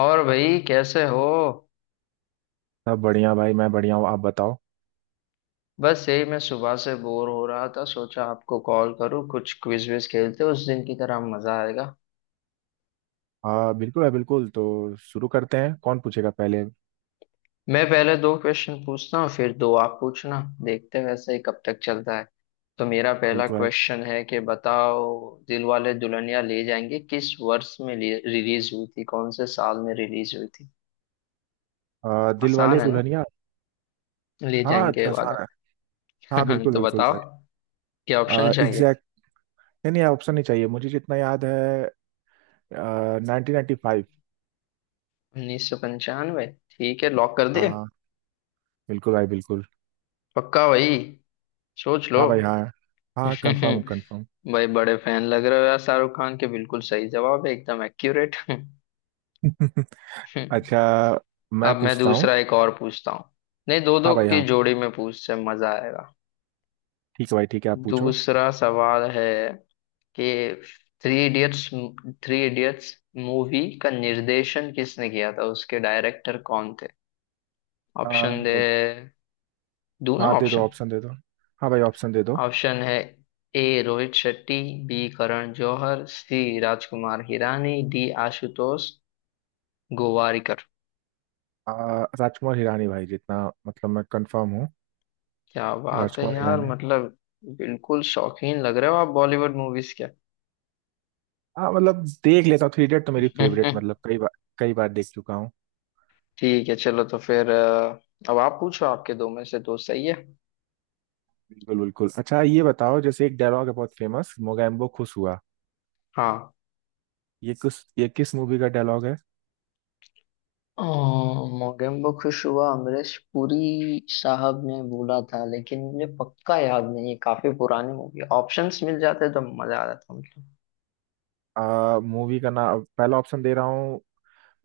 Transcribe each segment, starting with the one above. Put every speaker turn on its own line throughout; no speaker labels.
और भाई कैसे हो?
सब बढ़िया भाई। मैं बढ़िया हूँ। आप बताओ।
बस यही मैं सुबह से बोर हो रहा था, सोचा आपको कॉल करूं, कुछ क्विज विज खेलते उस दिन की तरह, मजा आएगा।
हाँ बिल्कुल है। बिल्कुल तो शुरू करते हैं। कौन पूछेगा पहले।
मैं पहले दो क्वेश्चन पूछता हूँ फिर दो आप पूछना, देखते हैं वैसे ही कब तक चलता है। तो मेरा पहला
बिल्कुल है।
क्वेश्चन है कि बताओ, दिलवाले दुल्हनिया ले जाएंगे किस वर्ष में रिलीज हुई थी, कौन से साल में रिलीज हुई थी?
दिल वाले
आसान है ना?
दुल्हनिया।
ले
हाँ
जाएंगे
आसान
वाला।
है। हाँ बिल्कुल
तो
बिल्कुल
बताओ,
भाई।
क्या ऑप्शन चाहिए?
एग्जैक्ट। नहीं नहीं ऑप्शन नहीं चाहिए, मुझे जितना याद है। Nineteen ninety five.
उन्नीस सौ पंचानवे, ठीक है, लॉक कर दे?
हाँ बिल्कुल भाई बिल्कुल।
पक्का भाई? सोच लो।
हाँ भाई हाँ। हाँ कंफर्म कंफर्म।
भाई बड़े फैन लग रहे हो यार शाहरुख खान के, बिल्कुल सही जवाब है, एकदम एक्यूरेट।
अच्छा। मैं
अब मैं
पूछता हूँ।
दूसरा एक और पूछता हूँ। नहीं, दो दो
हाँ भाई
की
हाँ।
जोड़ी में पूछ से मजा आएगा।
ठीक है भाई ठीक है, आप पूछो।
दूसरा सवाल है कि three idiots three idiots movie का निर्देशन किसने किया था, उसके डायरेक्टर कौन थे?
आ,
ऑप्शन दे? दूं ना
हाँ दे दो
ऑप्शन?
ऑप्शन दे दो। हाँ भाई ऑप्शन दे दो।
ऑप्शन है, A Rohit Shetty, B Karan Johar, C Rajkumar Hirani, D Ashutosh Gowariker.
आ, राजकुमार हिरानी भाई, जितना मतलब मैं कंफर्म हूँ।
क्या बात है
राजकुमार
यार,
ईरानी।
मतलब बिल्कुल शौकीन लग रहे हो आप बॉलीवुड मूवीज के।
हाँ मतलब देख लेता हूँ, थ्री इडियट तो मेरी फेवरेट, मतलब कई बार देख चुका हूँ।
ठीक है चलो तो फिर। अब आप पूछो, आपके दो में से दो सही है।
बिल्कुल बिल्कुल। अच्छा ये बताओ, जैसे एक डायलॉग है बहुत फेमस, मोगैम्बो खुश हुआ।
हाँ।
ये किस मूवी का डायलॉग है।
अ, मोगेम्बो खुश हुआ अमरीश पुरी साहब ने बोला था, लेकिन मुझे पक्का याद नहीं है, काफी पुरानी मूवी, ऑप्शंस मिल जाते तो मजा आ जाता मतलब।
आ मूवी का नाम पहला ऑप्शन दे रहा हूँ,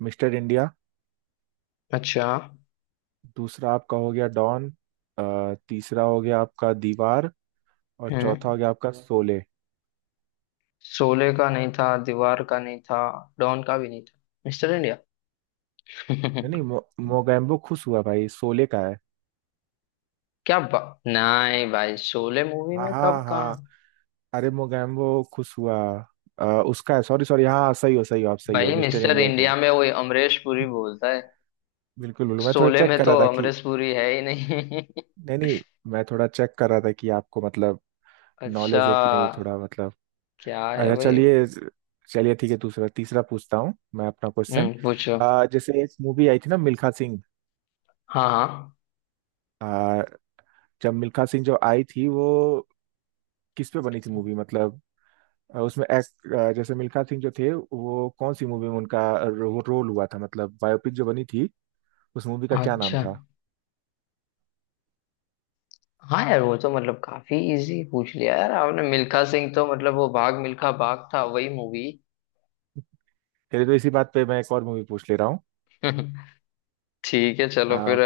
मिस्टर इंडिया।
अच्छा।
दूसरा आपका हो गया डॉन। तीसरा हो गया आपका दीवार। और चौथा
हम्म
हो गया आपका शोले।
शोले का नहीं था, दीवार का नहीं था, डॉन का भी नहीं था। Mister India.
नहीं नहीं मोगैम्बो खुश हुआ भाई, शोले का है।
क्या बा... नहीं भाई, शोले मूवी
हाँ
में कब
हाँ हाँ।
कहाँ?
अरे मोगैम्बो खुश हुआ। उसका है। Sorry sorry. हाँ सही हो आप, सही हो।
भाई
मिस्टर
मिस्टर
इंडिया का है।
इंडिया में वो अमरीश पुरी बोलता है,
बिल्कुल बिल्कुल। मैं थोड़ा
शोले
चेक
में
कर
तो
रहा था कि
अमरीश पुरी है ही नहीं।
नहीं नहीं, मैं थोड़ा चेक कर रहा था कि आपको मतलब
अच्छा।
नॉलेज है कि नहीं थोड़ा मतलब।
क्या है
अच्छा
भाई?
चलिए। चलिए ठीक है। दूसरा तीसरा पूछता हूँ मैं अपना क्वेश्चन।
पूछो।
जैसे एक मूवी आई थी ना, मिल्खा सिंह।
हाँ हाँ।
अ, जब मिल्खा सिंह जो आई थी वो किस पे बनी थी मूवी, मतलब उसमें एक्ट, जैसे मिल्खा सिंह जो थे वो कौन सी मूवी में उनका रोल हुआ था, मतलब बायोपिक जो बनी थी, उस मूवी का क्या नाम
अच्छा
था।
हाँ, यार वो तो मतलब काफी इजी पूछ लिया यार आपने, मिल्खा सिंह तो मतलब वो भाग मिल्खा भाग था, वही मूवी।
चलिए तो इसी बात पे मैं एक और मूवी पूछ ले रहा हूँ।
ठीक है चलो
आ,
फिर।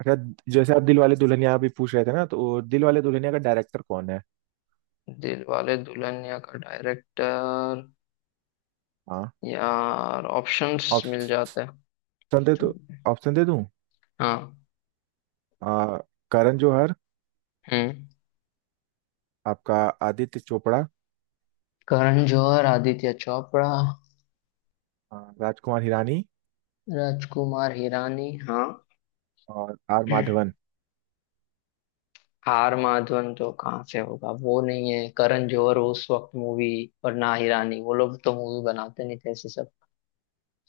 अच्छा। जैसे आप दिल वाले दुल्हनिया अभी पूछ रहे थे ना, तो दिल वाले दुल्हनिया का डायरेक्टर कौन है।
दिलवाले दुल्हनिया का डायरेक्टर?
हाँ
यार ऑप्शंस मिल
ऑप्शन
जाते हैं
दे तो।
तो।
ऑप्शन दे दूँ।
हाँ।
आ, करण जौहर।
हम्म।
आपका आदित्य चोपड़ा।
करण जौहर, आदित्य चोपड़ा,
राजकुमार हिरानी।
राजकुमार हिरानी, हाँ,
और आर माधवन।
आर माधवन तो कहाँ से होगा, वो नहीं है। करण जौहर उस वक्त मूवी, और ना हिरानी, वो लोग तो मूवी बनाते नहीं थे ऐसे सब।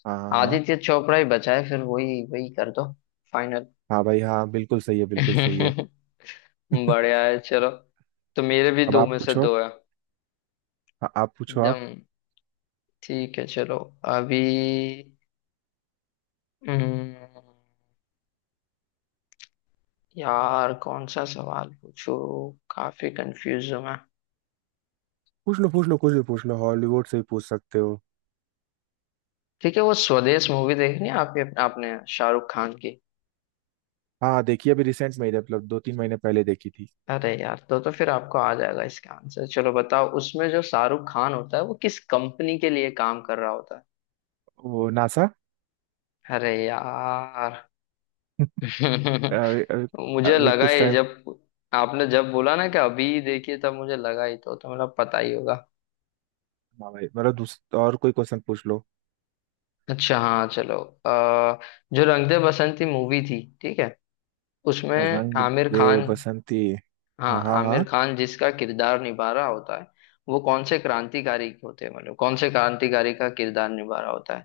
हाँ हाँ हाँ।
आदित्य चोपड़ा ही बचा है फिर, वही वही कर दो। फाइनल।
हाँ भाई हाँ, बिल्कुल सही है बिल्कुल सही है।
बढ़िया है चलो। तो मेरे भी
अब
दो
आप
में से
पूछो।
दो है।
हाँ, आप पूछो आप।
एकदम ठीक है चलो। अभी हम्म, यार कौन सा सवाल पूछूं? काफी कंफ्यूज हूं मैं।
पूछ लो पूछ लो, कुछ भी पूछ लो, हॉलीवुड से भी पूछ सकते हो।
ठीक है, वो स्वदेश मूवी देखनी है आपके आपने शाहरुख खान की?
हाँ देखिए, अभी रिसेंट में ही, मतलब दो तीन महीने पहले देखी थी।
अरे यार, तो फिर आपको आ जाएगा इसका आंसर। चलो बताओ, उसमें जो शाहरुख खान होता है वो किस कंपनी के लिए काम कर रहा होता है?
वो नासा।
अरे यार।
अभी अभी।
मुझे
अभी
लगा
कुछ
ही
टाइम।
जब आपने जब बोला ना कि अभी देखिए तब मुझे लगा ही तो मतलब पता ही होगा।
हाँ भाई, मेरा दूसरा और कोई क्वेश्चन पूछ लो।
अच्छा हाँ चलो। जो रंग दे बसंती मूवी थी, ठीक है, उसमें
रंग
आमिर
दे
खान,
बसंती।
हाँ,
हाँ हाँ
आमिर
हाँ।
खान जिसका किरदार निभा रहा होता है वो कौन से क्रांतिकारी होते हैं, मतलब कौन से क्रांतिकारी का किरदार निभा रहा होता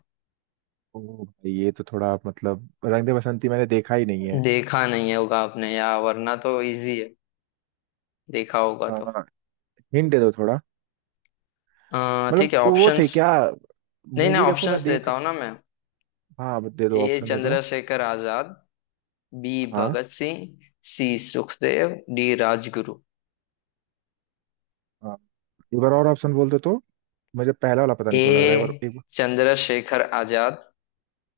ओ भाई, ये तो थोड़ा आप, मतलब रंग दे बसंती मैंने देखा ही नहीं
है?
है।
देखा नहीं होगा आपने, या वरना तो इजी है, देखा होगा तो।
हिंट दे दो थोड़ा, मतलब
ठीक है,
वो थे
ऑप्शंस।
क्या।
नहीं नहीं,
मूवी देखो मैं
ऑप्शंस
देख।
देता हूँ ना मैं।
हाँ दे दो
ए
ऑप्शन दे दो।
चंद्रशेखर आजाद, बी
हाँ
भगत सिंह, सी सुखदेव, डी राजगुरु।
हाँ। एक बार और ऑप्शन बोल दो तो। मुझे पहला वाला पता नहीं क्यों लग रहा है
ए
एक बार।
चंद्रशेखर आजाद,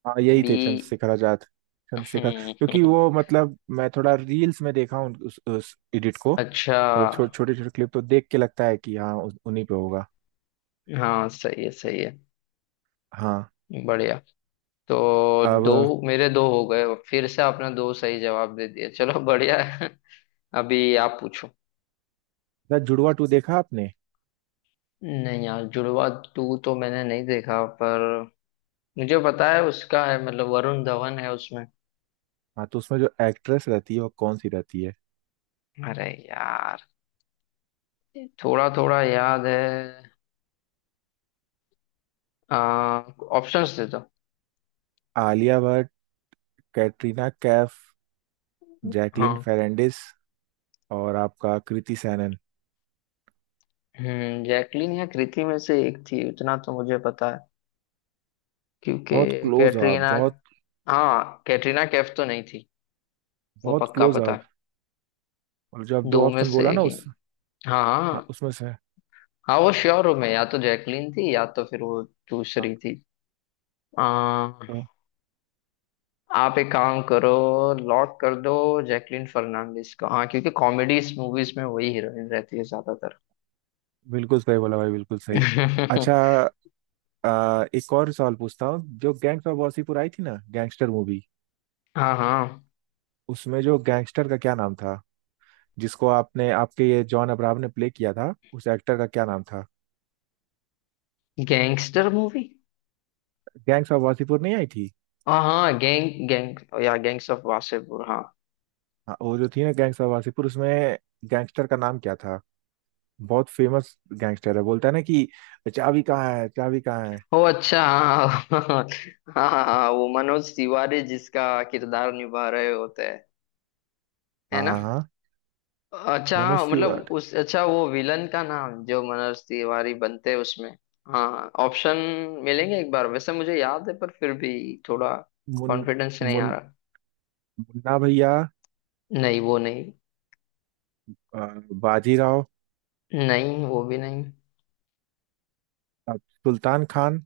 हाँ यही
बी।
थे चंद्रशेखर आजाद। चंद्रशेखर, क्योंकि
हम्म।
वो मतलब मैं थोड़ा रील्स में देखा हूँ उस एडिट को,
अच्छा,
मतलब छोटे छोटे क्लिप तो देख के लगता है कि हाँ उन्हीं पे होगा।
हाँ सही है, सही है।
हाँ।
बढ़िया। तो
अब
दो मेरे दो हो गए, फिर से आपने दो सही जवाब दे दिए, चलो बढ़िया है। अभी आप पूछो।
द जुड़वा टू देखा आपने।
नहीं यार, जुड़वा टू तो मैंने नहीं देखा, पर मुझे पता है उसका, है मतलब वरुण धवन है उसमें।
हाँ तो उसमें जो एक्ट्रेस रहती है वो कौन सी रहती है।
अरे यार, थोड़ा थोड़ा याद है। आ, ऑप्शंस दे दो।
आलिया भट्ट। कैटरीना कैफ। जैकलिन
हाँ।
फेरेंडिस। और आपका कृति सैनन।
जैकलीन या कृति में से एक थी, उतना तो मुझे पता है। क्योंकि
बहुत क्लोज हो आप
कैटरीना,
बहुत।
हाँ, कैटरीना कैफ तो नहीं थी, वो
बहुत
पक्का
क्लोज हो
पता
आप।
है।
और जो आप दो
दो में
ऑप्शन
से
बोला
एक
ना,
ही।
उस।
हाँ
हाँ
हाँ
उसमें से।
हाँ, वो श्योर हूँ मैं, या तो जैकलीन थी या तो फिर वो
हाँ
दूसरी थी। आ,
तो
आप एक काम करो, लॉक कर दो जैकलीन फर्नांडिस को, हाँ, क्योंकि कॉमेडीज मूवीज में वही हीरोइन रहती है ज्यादातर।
बिल्कुल सही बोला भाई बिल्कुल सही। अच्छा एक और सवाल पूछता हूँ। जो गैंग्स ऑफ वासीपुर आई थी ना, गैंगस्टर मूवी,
हाँ हाँ,
उसमें जो गैंगस्टर का क्या नाम था, जिसको आपने आपके ये जॉन अब्राहम ने प्ले किया था, उस एक्टर का क्या नाम था।
Gangster movie,
gangs of Wasseypur नहीं आई थी।
हाँ हाँ, गैंग गैंग या गैंग्स ऑफ वासेपुर, हाँ।
हाँ वो जो थी ना गैंग्स ऑफ वासीपुर, उसमें गैंगस्टर का नाम क्या था। बहुत फेमस गैंगस्टर है, बोलता है ना कि चाबी कहाँ है चाबी कहाँ है।
ओ अच्छा, हाँ हाँ हाँ हाँ, हाँ, वो मनोज तिवारी जिसका किरदार निभा रहे होते हैं, है
हाँ
ना?
हाँ हाँ,
अच्छा हाँ
मनोज
मतलब
तिवारी।
उस अच्छा, वो विलन का नाम जो मनोज तिवारी बनते हैं उसमें। हाँ, ऑप्शन मिलेंगे एक बार, वैसे मुझे याद है पर फिर भी थोड़ा
मुन
कॉन्फिडेंस नहीं आ
मुन
रहा।
मुन्ना भैया।
नहीं वो नहीं।
अ, बाजीराव।
नहीं वो भी नहीं।
सुल्तान खान।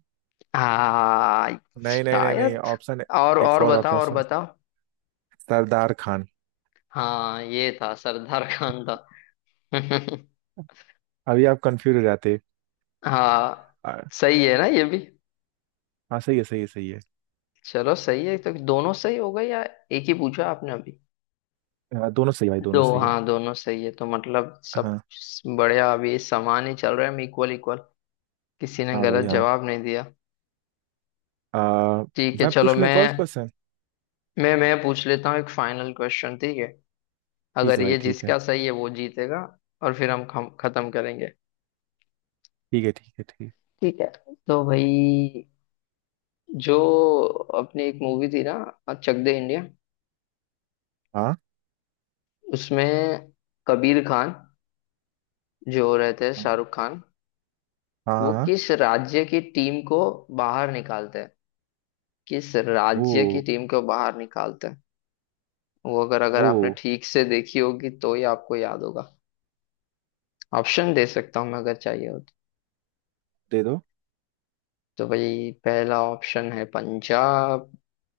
हाँ
नहीं नहीं नहीं नहीं
शायद।
ऑप्शन।
और
एक
और
और
बताओ,
ऑप्शन
और
सुन।
बताओ।
सरदार खान।
हाँ ये था, सरदार खान था।
अभी आप कंफ्यूज हो जाते।
हाँ
आ,
सही है ना ये भी?
हाँ सही है सही है सही है।
चलो सही है, तो दोनों सही हो गए, या एक ही पूछा आपने अभी?
हाँ, दोनों सही है भाई
दो,
दोनों सही है।
हाँ, दोनों सही है तो मतलब सब
हाँ।
बढ़िया। अभी समान ही चल रहा है, इक्वल इक्वल, किसी ने
हाँ भाई
गलत
हाँ।
जवाब नहीं दिया।
आ,
ठीक है
मैं
चलो,
पूछ लूँ एक
मैं
और क्वेश्चन।
मैं मैं पूछ लेता हूँ एक फाइनल क्वेश्चन, ठीक है?
ठीक
अगर
है भाई
ये
ठीक है।
जिसका सही है वो जीतेगा, और फिर हम खत्म करेंगे,
ठीक है ठीक है ठीक है।
ठीक है? तो भाई, जो अपनी एक मूवी थी ना, चक दे इंडिया,
हाँ
उसमें कबीर खान जो रहते हैं
हाँ
शाहरुख खान,
हाँ
वो
हाँ,
किस राज्य की टीम को बाहर निकालते हैं, किस
वो
राज्य की टीम को बाहर निकालते हैं? वो अगर अगर
वो
आपने ठीक से देखी होगी तो ही आपको याद होगा। ऑप्शन दे सकता हूँ मैं अगर चाहिए हो तो।
दे दो।
तो भाई, पहला ऑप्शन है पंजाब,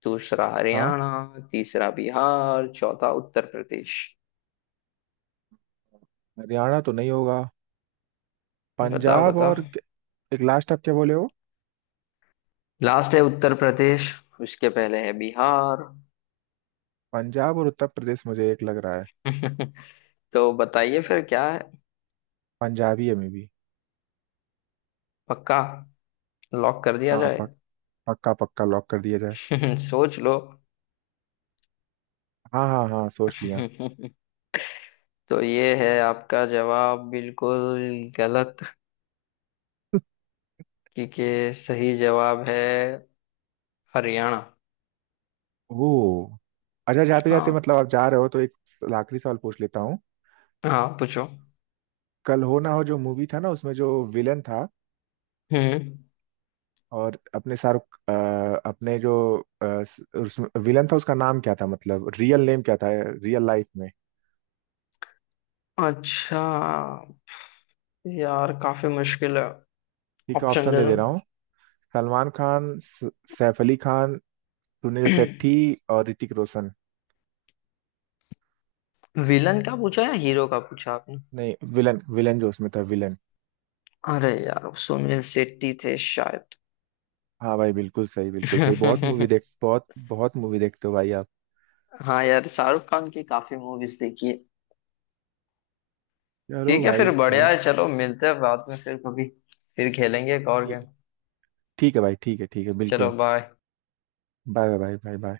दूसरा
हाँ
हरियाणा, तीसरा बिहार, चौथा उत्तर प्रदेश।
हरियाणा तो नहीं होगा।
बताओ
पंजाब
बताओ।
और एक लास्ट आप क्या बोले हो।
लास्ट है उत्तर प्रदेश, उसके पहले है बिहार।
पंजाब और उत्तर प्रदेश मुझे एक लग रहा है।
तो बताइए फिर क्या है?
पंजाबी है मे भी।
पक्का, लॉक कर दिया
हाँ
जाए?
पक्का पक्का लॉक कर दिया जाए।
सोच लो।
हाँ हाँ हाँ सोच लिया।
तो ये है आपका जवाब, बिल्कुल गलत, क्योंकि सही जवाब है हरियाणा।
ओ अच्छा, जाते जाते
हाँ
मतलब आप जा रहे हो तो एक आखिरी सवाल पूछ लेता हूँ।
हाँ पूछो।
कल हो ना हो जो मूवी था ना, उसमें जो विलन था,
हम्म
और अपने शाहरुख अपने जो उस विलन था उसका नाम क्या था, मतलब रियल नेम क्या था रियल लाइफ में।
अच्छा, यार काफी मुश्किल है।
ठीक है
ऑप्शन
ऑप्शन
दे
दे
दो।
दे रहा हूँ। सलमान खान सैफ अली खान। सुनील शेट्टी। और ऋतिक रोशन।
विलन का पूछा या हीरो का पूछा आपने?
नहीं विलन विलन जो उसमें था, विलन।
अरे यार, वो सुनील शेट्टी थे शायद।
हाँ भाई बिल्कुल सही बिल्कुल सही, बहुत बहुत मूवी देखते हो भाई आप।
हाँ यार, शाहरुख खान की काफी मूवीज देखी है।
चलो
ठीक है फिर,
भाई
बढ़िया
मतलब।
है चलो, मिलते हैं बाद में फिर कभी, फिर खेलेंगे एक और
ठीक।
गेम।
ठीक है भाई ठीक है
चलो
बिल्कुल।
Bye.
Bye bye bye bye.